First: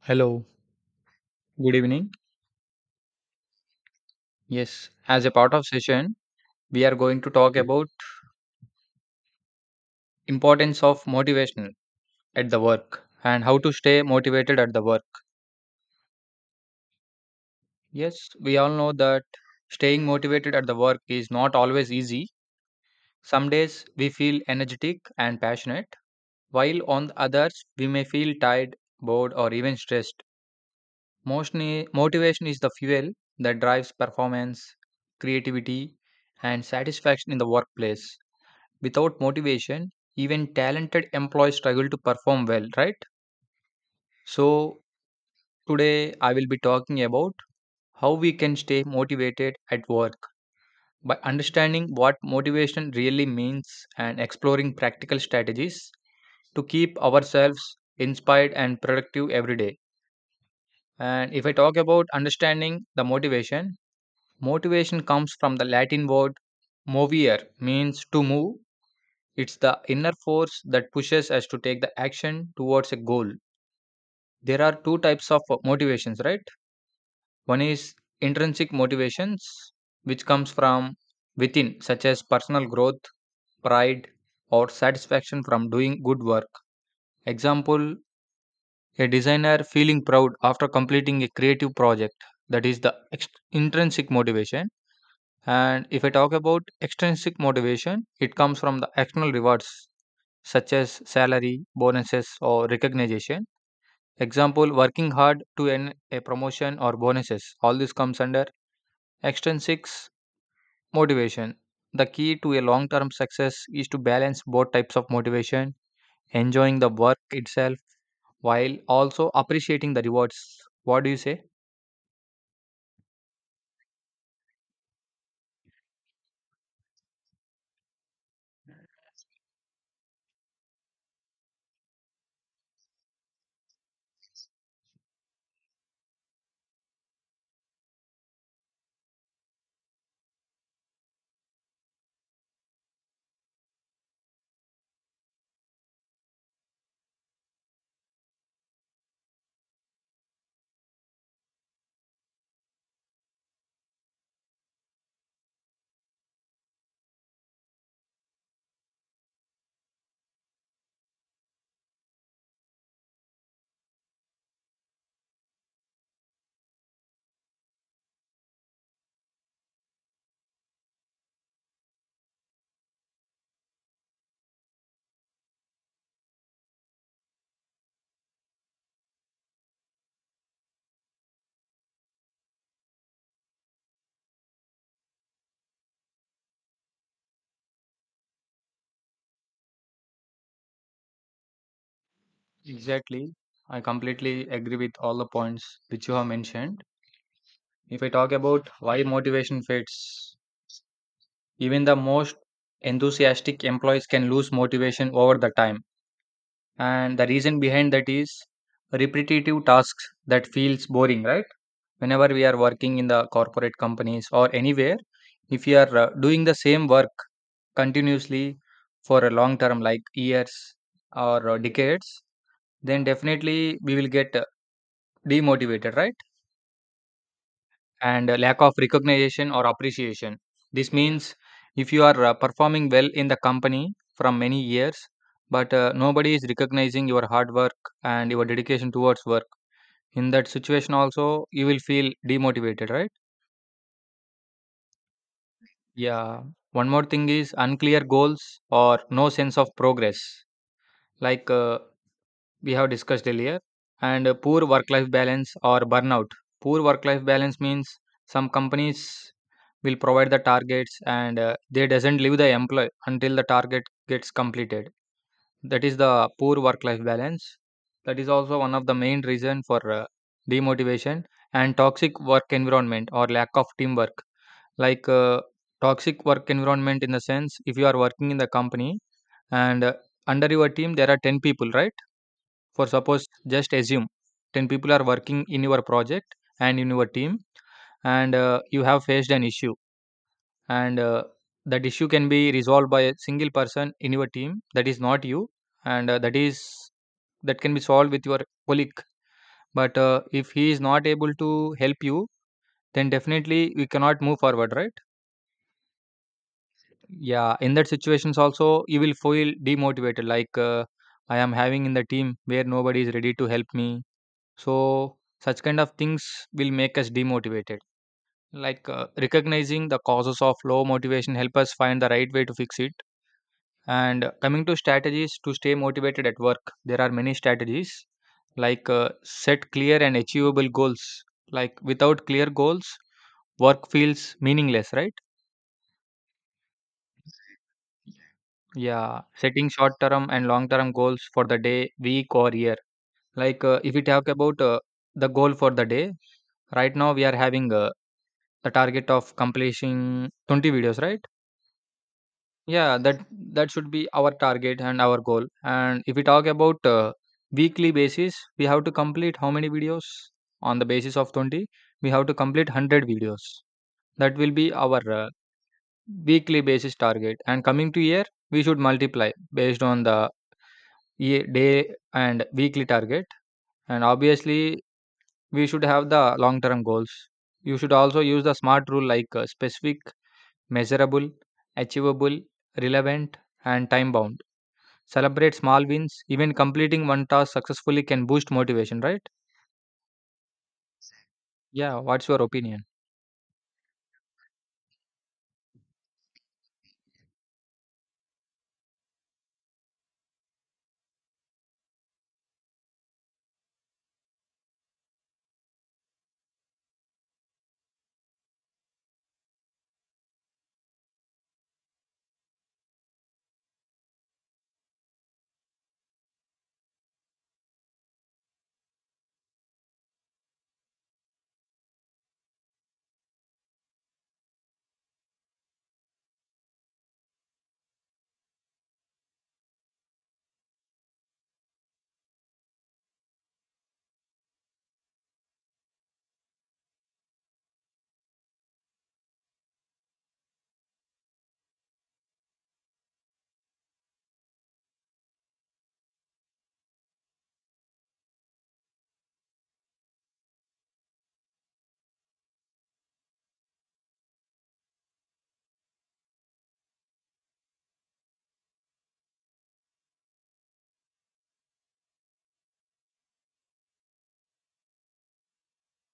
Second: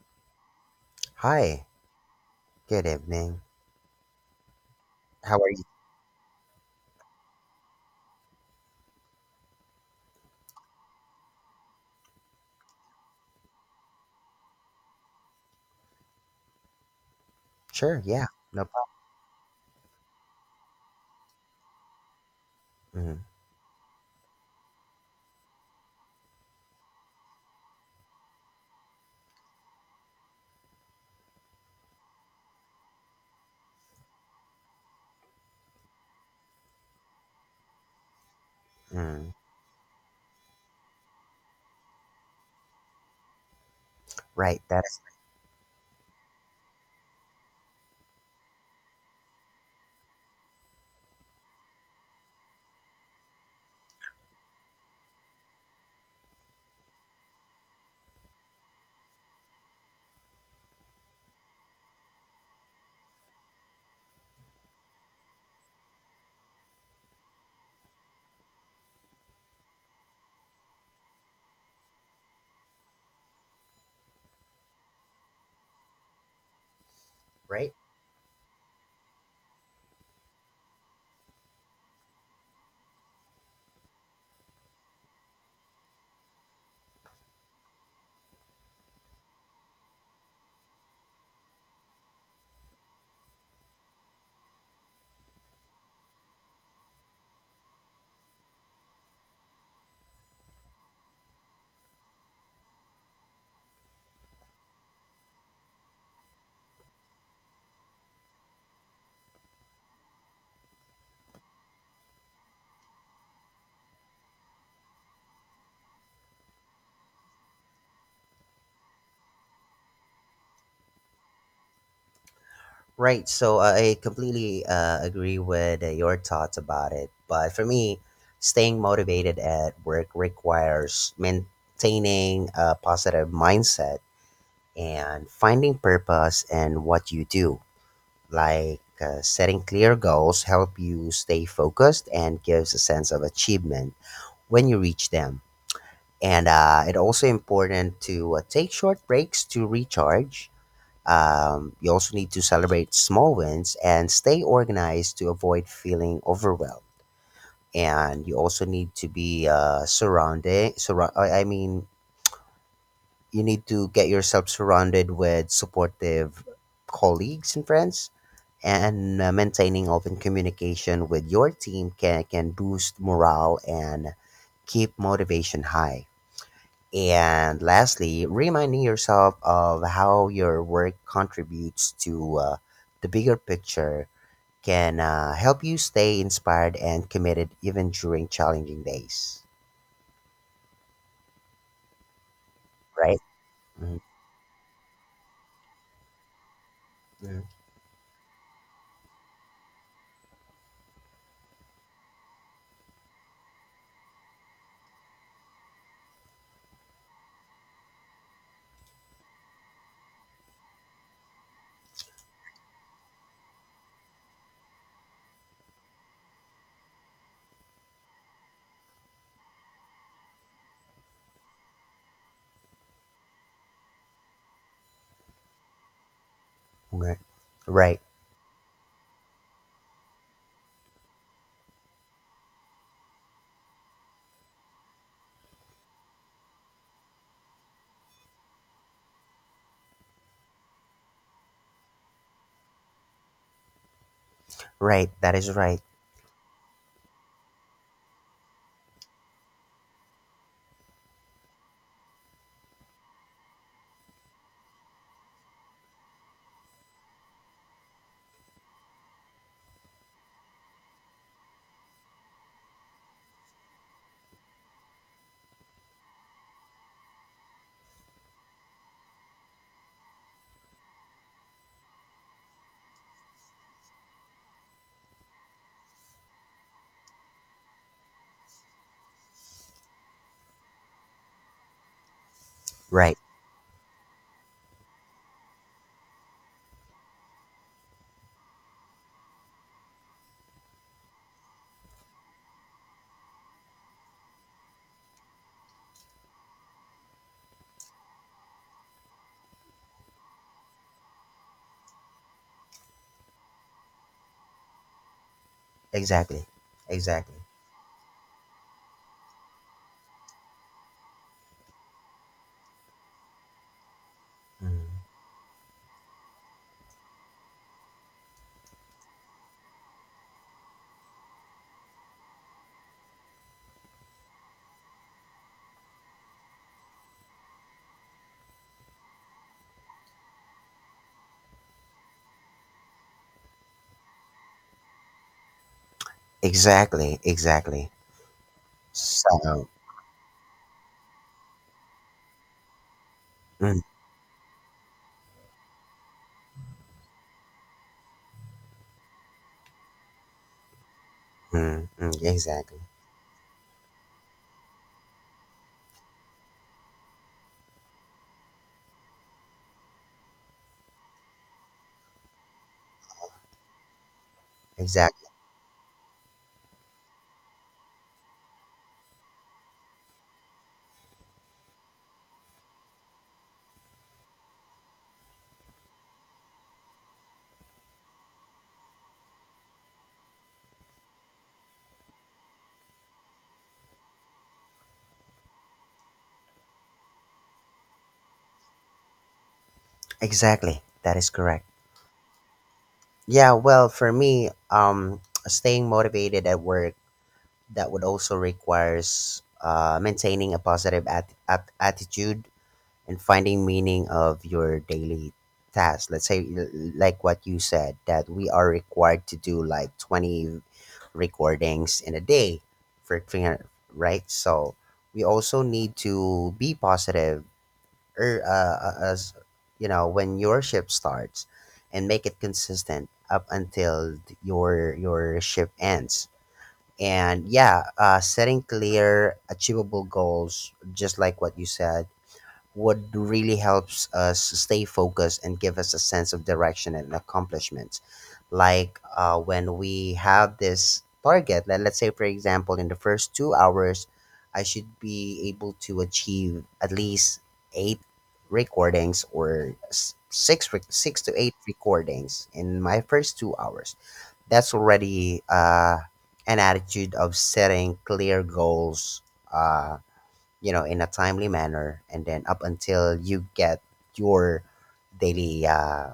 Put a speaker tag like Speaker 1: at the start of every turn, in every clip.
Speaker 1: Hello,
Speaker 2: Hi,
Speaker 1: good evening.
Speaker 2: good evening.
Speaker 1: Yes, as a
Speaker 2: How are
Speaker 1: part
Speaker 2: you?
Speaker 1: of session, we are going to talk about importance of motivational at the work and how to stay motivated at the work.
Speaker 2: Sure, yeah,
Speaker 1: Yes, we
Speaker 2: no
Speaker 1: all know that staying motivated at the work is not always easy.
Speaker 2: problem.
Speaker 1: Some days we feel energetic and passionate, while on the others we may feel tired, bored or even stressed. Mostly motivation is the fuel that drives performance, creativity and satisfaction in the workplace.
Speaker 2: Mm,
Speaker 1: Without
Speaker 2: mm.
Speaker 1: motivation, even talented employees struggle to perform well, right?
Speaker 2: Right,
Speaker 1: So,
Speaker 2: that is
Speaker 1: today I will be talking about how we can stay motivated at work by understanding what motivation really means and exploring practical strategies to keep ourselves inspired and productive every day. And if I talk about understanding the motivation, motivation comes from the Latin word movere means to move. It's the inner force that pushes us to take the action towards a goal. There are two types of motivations, right?
Speaker 2: right.
Speaker 1: One is intrinsic motivations, which comes from within, such as personal growth, pride, or satisfaction from doing good work. Example, a designer feeling proud after completing a creative project. That is the intrinsic motivation. And if I talk about extrinsic motivation, it comes from the external rewards such as salary, bonuses, or recognition. Example, working hard to earn a promotion or bonuses. All this comes under extrinsic motivation. The key to a long term success is to balance both types of motivation, enjoying the work itself while also appreciating the rewards. What do you say?
Speaker 2: I completely agree with your thoughts about it. But for me, staying motivated at work requires maintaining a positive mindset and finding purpose in what you do. Like setting clear goals help you stay focused and gives a sense of achievement when you reach them, and it also important to take short breaks to recharge. You also need to celebrate small wins and stay organized to avoid feeling overwhelmed, and you also need to be surrounded surra- I mean you need to get yourself surrounded with supportive colleagues and friends, and maintaining open communication with your team can boost morale and keep motivation high. And lastly, reminding yourself of how your work contributes to the bigger picture can help you stay inspired and committed even during challenging days, right?
Speaker 1: Exactly. I
Speaker 2: Mhm.
Speaker 1: completely agree with all the points which you have mentioned.
Speaker 2: Mhm.
Speaker 1: If I talk about why motivation fades, even the most enthusiastic employees can lose motivation over the time. And the reason behind that is repetitive tasks that feels boring, right? Whenever we are working in the corporate companies or anywhere, if you are doing the same work continuously for a long term, like years or decades, then definitely we will get demotivated, right?
Speaker 2: Right. Right.
Speaker 1: And lack of recognition or appreciation. This means if you are performing well in the company from many years, but nobody is recognizing your hard work and your dedication towards work. In that situation, also, you will feel demotivated, right?
Speaker 2: Right. That is right.
Speaker 1: Yeah. One more thing is unclear goals or no sense of progress, like we have discussed earlier, and poor work life balance or burnout. Poor work life balance means some companies will provide the targets and they doesn't leave the employee until the target gets completed. That is the poor work life balance. That is also one of the main reason for demotivation and toxic work environment or lack of teamwork. Like toxic work environment in the sense if you are working in the company and under your team there are 10 people, right? For
Speaker 2: Right.
Speaker 1: suppose just assume 10 people are working in your project and in your team and you have faced an issue and that issue can be resolved by a single person in your team that is not you and that is that can be solved with your colleague, but if he is not able to help you, then definitely we cannot move forward, right?
Speaker 2: Exactly. Exactly.
Speaker 1: Yeah, in that situations also you will feel demotivated, like I am having in the team where nobody is ready to help me. So
Speaker 2: Mhm.
Speaker 1: such kind of things will make us demotivated, like recognizing the causes of low motivation help us find the right way to fix it. And coming to strategies to stay motivated at work, there are many strategies like set clear and achievable goals. Like without clear goals, work feels meaningless, right?
Speaker 2: Exactly. Exactly.
Speaker 1: Yeah, setting
Speaker 2: So,
Speaker 1: short term and long term goals for the day, week, or year. Like
Speaker 2: mhm.
Speaker 1: if we talk about the goal for the day, right now we are having the target of completing 20 videos, right?
Speaker 2: Mhm. Exactly.
Speaker 1: Yeah, that should be our target and our goal, and if we talk about weekly basis, we have to complete how many videos. On the basis of 20, we have to complete 100 videos. That will be our
Speaker 2: Exactly.
Speaker 1: weekly basis target, and coming to year, we should multiply based on the day and weekly target, and obviously we should have the long term goals. You should also use the smart rule, like specific, measurable, achievable, relevant, and time bound. Celebrate small wins. Even completing one task successfully can boost motivation, right?
Speaker 2: Exactly. That is correct.
Speaker 1: Yeah, what's your opinion?
Speaker 2: Yeah, well, for me, staying motivated at work, that would also requires maintaining a positive attitude and finding meaning of your daily task. Like what you said, that we are required to do like 20 recordings in a day for 300, right? So we also need to be positive as you know when your shift starts and make it consistent up until your shift ends. And yeah, setting clear achievable goals, just like what you said, what really helps us stay focused and give us a sense of direction and accomplishment. Like when we have this target, let's say, for example, in the first 2 hours, I should be able to achieve at least eight recordings, or six to eight recordings in my first 2 hours. That's already an attitude of setting clear goals. Uh, you know, in a timely manner, and then up until you get your daily uh,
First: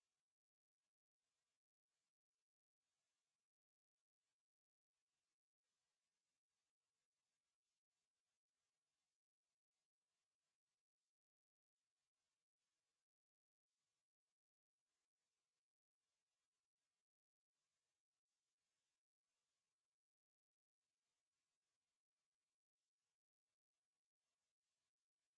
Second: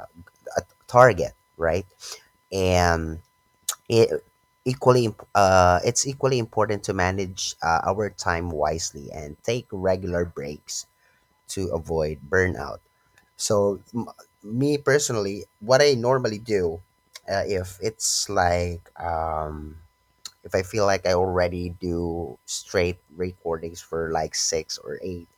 Speaker 2: a- target, right? And it it's equally important to manage our time wisely and take regular breaks to avoid burnout. so m- Me personally, what I normally do, if it's like, if I feel like I already do straight recordings for like six or eight,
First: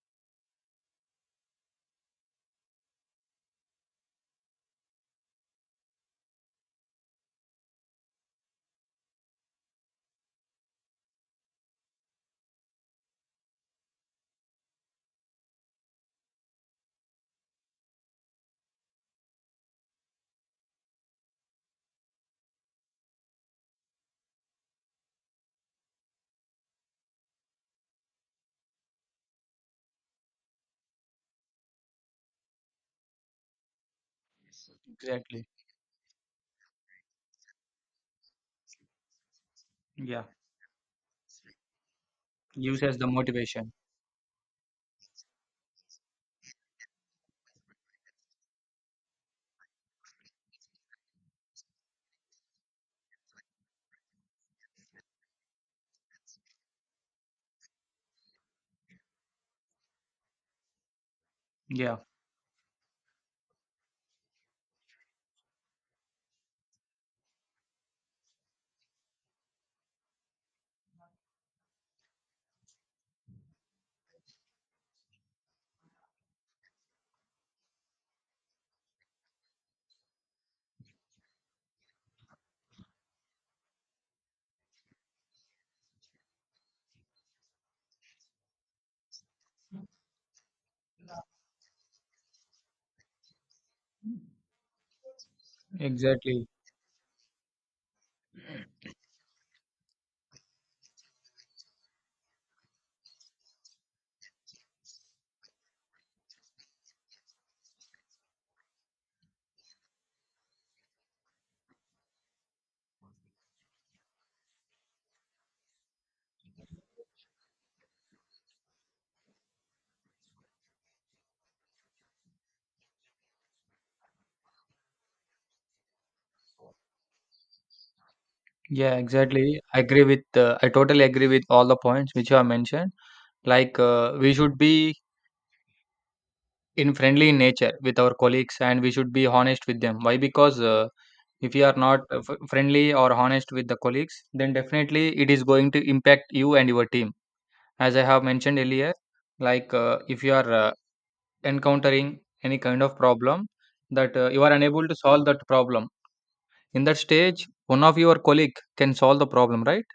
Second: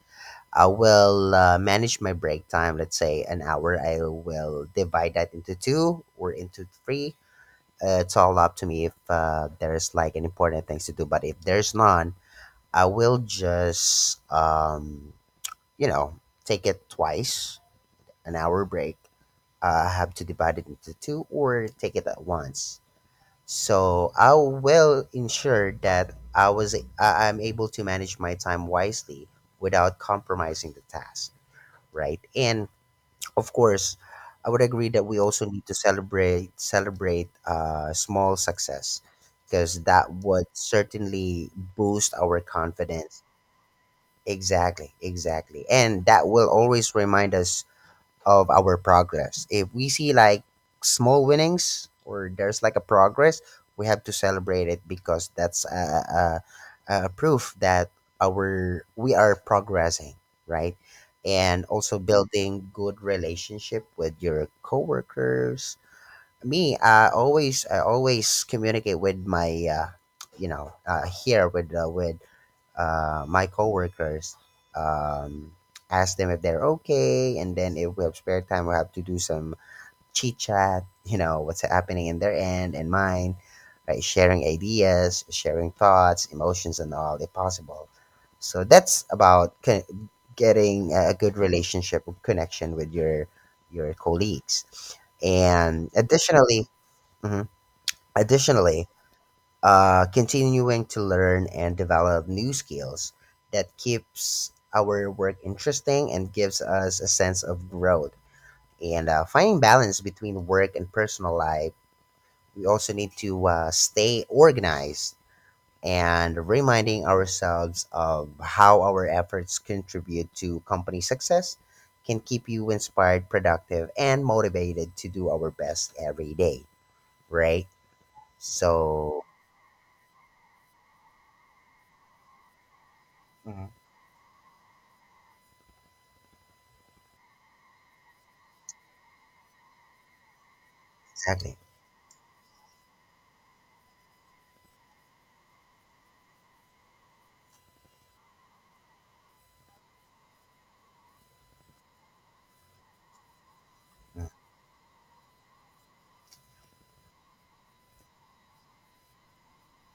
Speaker 2: I will manage my break time. Let's say an hour. I will divide that into two or into three. It's all up to me if there's like an important things to do. But if there's none, I will just take it twice an hour break. I have to divide it into two or take it at once. So I will ensure that I'm able to manage my time wisely without compromising the task, right? And of course, I would agree that we also
Speaker 1: Exactly.
Speaker 2: need to celebrate small success, because that
Speaker 1: Yeah.
Speaker 2: would certainly boost our
Speaker 1: Use as the
Speaker 2: confidence.
Speaker 1: motivation.
Speaker 2: Exactly, exactly, and that will always remind us of our progress. If we see like small winnings or there's like a progress, we have to celebrate it, because that's a proof that our we are progressing, right? And
Speaker 1: Yeah.
Speaker 2: also building good relationship with your coworkers. Me, I always communicate with my here with my coworkers, um, ask them if they're okay, and then if we have spare time, we have to do some chit chat. You know what's happening in their end and mine, right? Sharing ideas, sharing thoughts, emotions, and all if possible. So that's about getting a good relationship or connection with your colleagues, and
Speaker 1: Exactly.
Speaker 2: additionally, mhm, additionally continuing to learn and develop new skills that keeps our work interesting and gives us a sense of growth, and finding balance between work and personal life, we also need to stay organized and reminding ourselves of how our efforts contribute to company success can keep you inspired, productive, and motivated to do our best every day, right?
Speaker 1: Yeah,
Speaker 2: So
Speaker 1: exactly. I agree with, I totally agree with all the points which you have mentioned.
Speaker 2: mhm.
Speaker 1: Like, we should be in friendly in nature with our colleagues and we should be honest with them. Why? Because if
Speaker 2: Exactly.
Speaker 1: you are not f friendly or honest with the colleagues, then definitely it is going to impact you and your team. As I have mentioned earlier, like, if you are encountering any kind of problem that
Speaker 2: Mm-hmm.
Speaker 1: you are unable to solve that problem, in that stage one of your colleague can solve the problem, right?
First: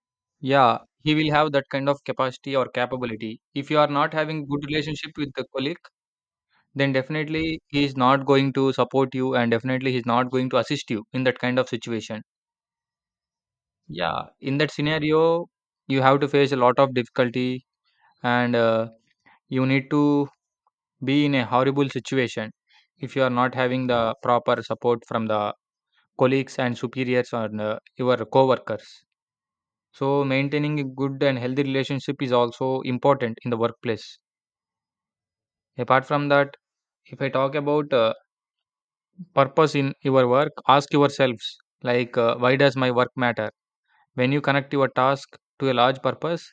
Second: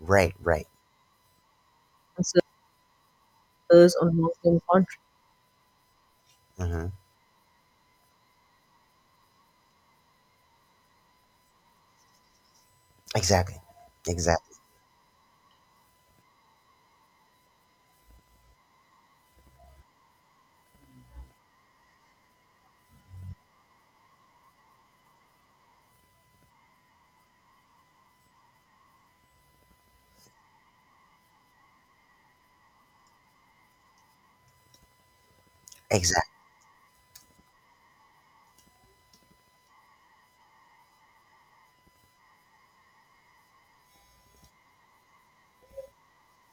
Speaker 2: Right, right.
Speaker 1: Yeah, he will have that kind of
Speaker 2: And
Speaker 1: capacity or capability. If you are
Speaker 2: servers
Speaker 1: not
Speaker 2: on
Speaker 1: having
Speaker 2: Muslim
Speaker 1: good
Speaker 2: countries.
Speaker 1: relationship with the colleague,
Speaker 2: Incontrovertible.
Speaker 1: then definitely he is not going to support you, and definitely he is not going to assist you in that kind of situation.
Speaker 2: Hmm. Exactly.
Speaker 1: Yeah,
Speaker 2: Exactly.
Speaker 1: in that scenario you have to face a lot of difficulty, and you need to be in a horrible situation if you are not having the proper support from the colleagues and superiors or your co-workers. So maintaining a good and healthy relationship is also important in the workplace. Apart from
Speaker 2: Exactly.
Speaker 1: that, if I talk about purpose in your work, ask yourselves like why does my work matter? When you connect your task to a large purpose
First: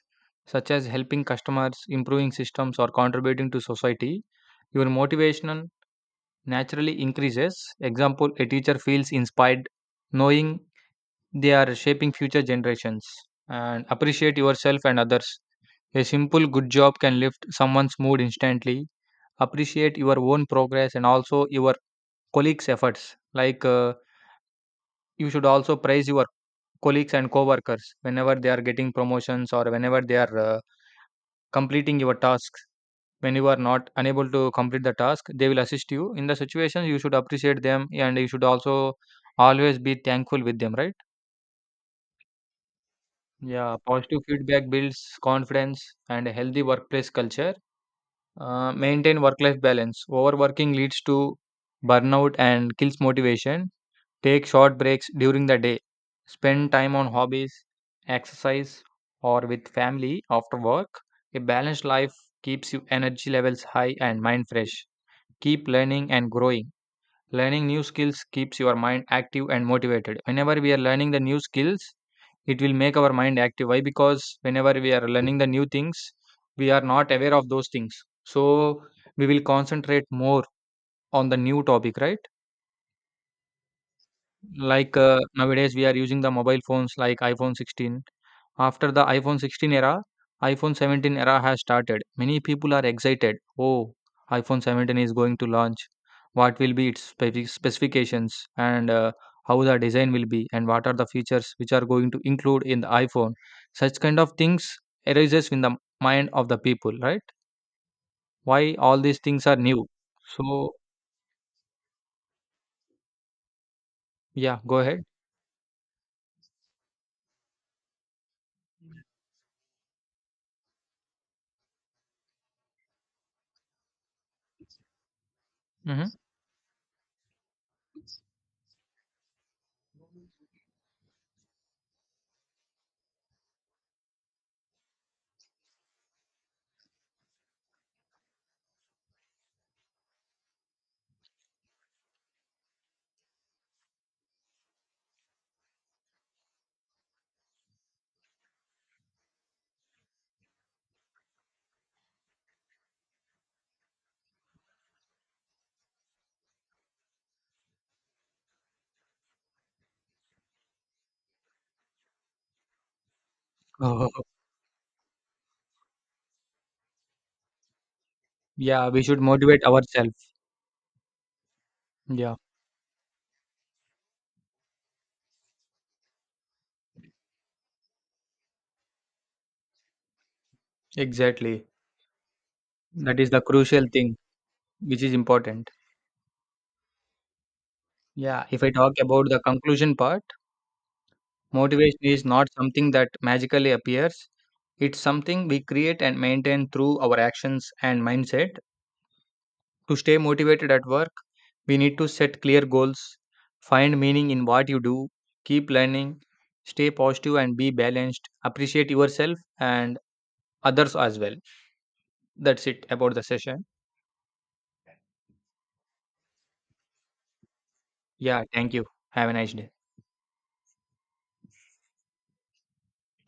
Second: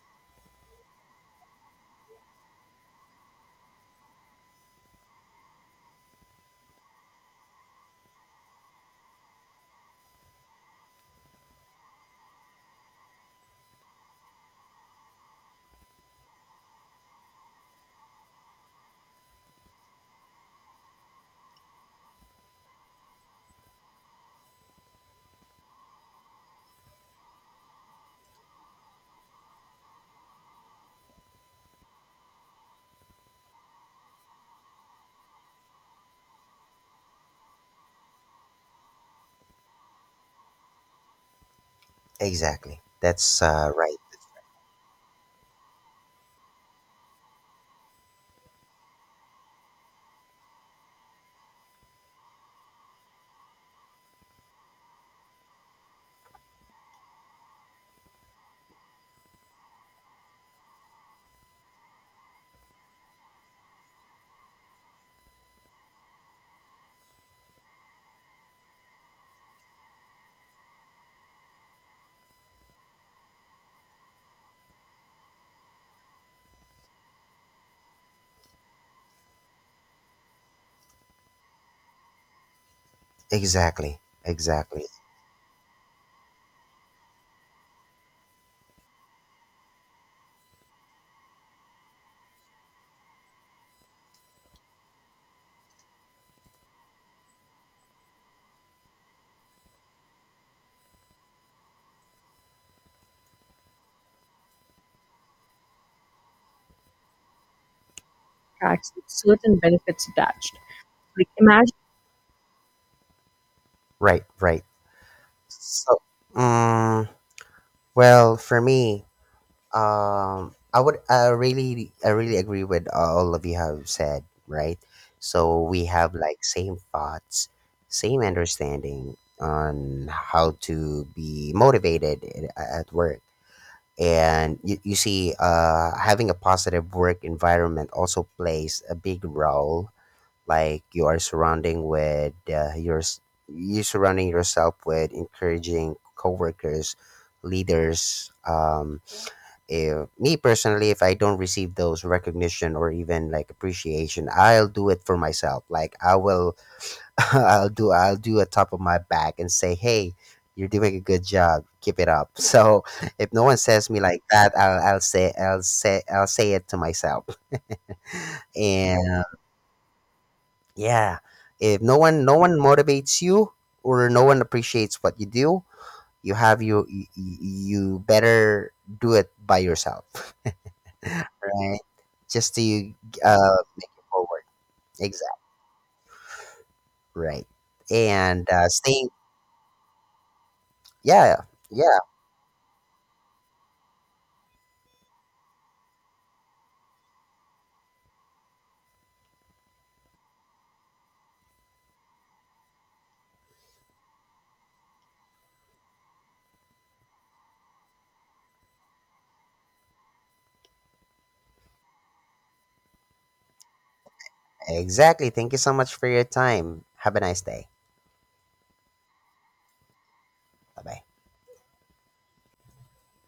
Speaker 1: such as helping customers, improving systems, or contributing to society, your motivational naturally increases. Example, a teacher feels inspired knowing they are shaping future generations. And appreciate yourself and others. A simple good job can lift someone's mood instantly. Appreciate your own progress and also your colleagues' efforts. Like you should also praise your colleagues and co-workers whenever they are getting promotions or whenever they are completing your task. When you are not unable to complete the task, they will assist you in the situation. You should appreciate them and you should also always be thankful with them, right?
Speaker 2: Exactly. That's
Speaker 1: Yeah,
Speaker 2: right.
Speaker 1: positive feedback builds confidence and a healthy workplace culture. Maintain work life balance. Overworking leads to burnout and kills motivation. Take short breaks during the day. Spend time on hobbies, exercise, or with family after work. A balanced life keeps your energy levels high and mind fresh. Keep learning and growing. Learning new skills keeps your mind active and motivated. Whenever we are learning the new skills, it will make our mind active. Why? Because whenever we are learning the new things, we are not aware of those things. So we will concentrate more on the new topic, right?
Speaker 2: Exactly. Exactly.
Speaker 1: Like, nowadays we are using the mobile phones like iPhone 16. After the iPhone 16 era, iPhone 17 era has started. Many people are excited. Oh, iPhone 17 is going to launch. What will be its specifications and how the design will be, and what are the features which are going to include in the iPhone? Such kind of things arises in the mind of the people, right? Why
Speaker 2: That's
Speaker 1: all
Speaker 2: with
Speaker 1: these things are
Speaker 2: certain
Speaker 1: new?
Speaker 2: benefits attached.
Speaker 1: So
Speaker 2: Like imagine. Right,
Speaker 1: yeah,
Speaker 2: right.
Speaker 1: go ahead.
Speaker 2: So, um, well, for me, I would, I really agree with all of you have said, right? So we
Speaker 1: Hmm.
Speaker 2: have like same thoughts, same understanding on how to be motivated at work. And you see, having a positive work environment also plays a big role, like you are surrounding with you surrounding yourself with encouraging coworkers, leaders. If, me personally, if I don't receive those recognition or even like appreciation, I'll do it for myself. Like I will, I'll do a top of my back and say, "Hey, you're doing a good job. Keep it up." So if no one says me like that, I'll say it to myself.
Speaker 1: Yeah, we should
Speaker 2: And
Speaker 1: motivate ourselves.
Speaker 2: yeah, if
Speaker 1: Yeah.
Speaker 2: no one motivates you or no one appreciates what you do, you have you, you, you better do it by yourself.
Speaker 1: Exactly.
Speaker 2: Right? Just to
Speaker 1: That is the
Speaker 2: uh
Speaker 1: crucial thing
Speaker 2: forward,
Speaker 1: which is
Speaker 2: exact,
Speaker 1: important.
Speaker 2: right?
Speaker 1: Yeah,
Speaker 2: And
Speaker 1: if I talk about the conclusion part,
Speaker 2: yeah,
Speaker 1: motivation
Speaker 2: yeah,
Speaker 1: is not something that magically appears. It's something we create and maintain through our actions and mindset. To stay motivated at work, we need to set clear goals, find meaning in what you do, keep learning, stay positive and be balanced, appreciate yourself and others as well. That's it about the session.
Speaker 2: exactly. Thank you so much for your time. Have a nice day.
Speaker 1: Yeah, thank you. Have a nice day.
Speaker 2: Bye bye.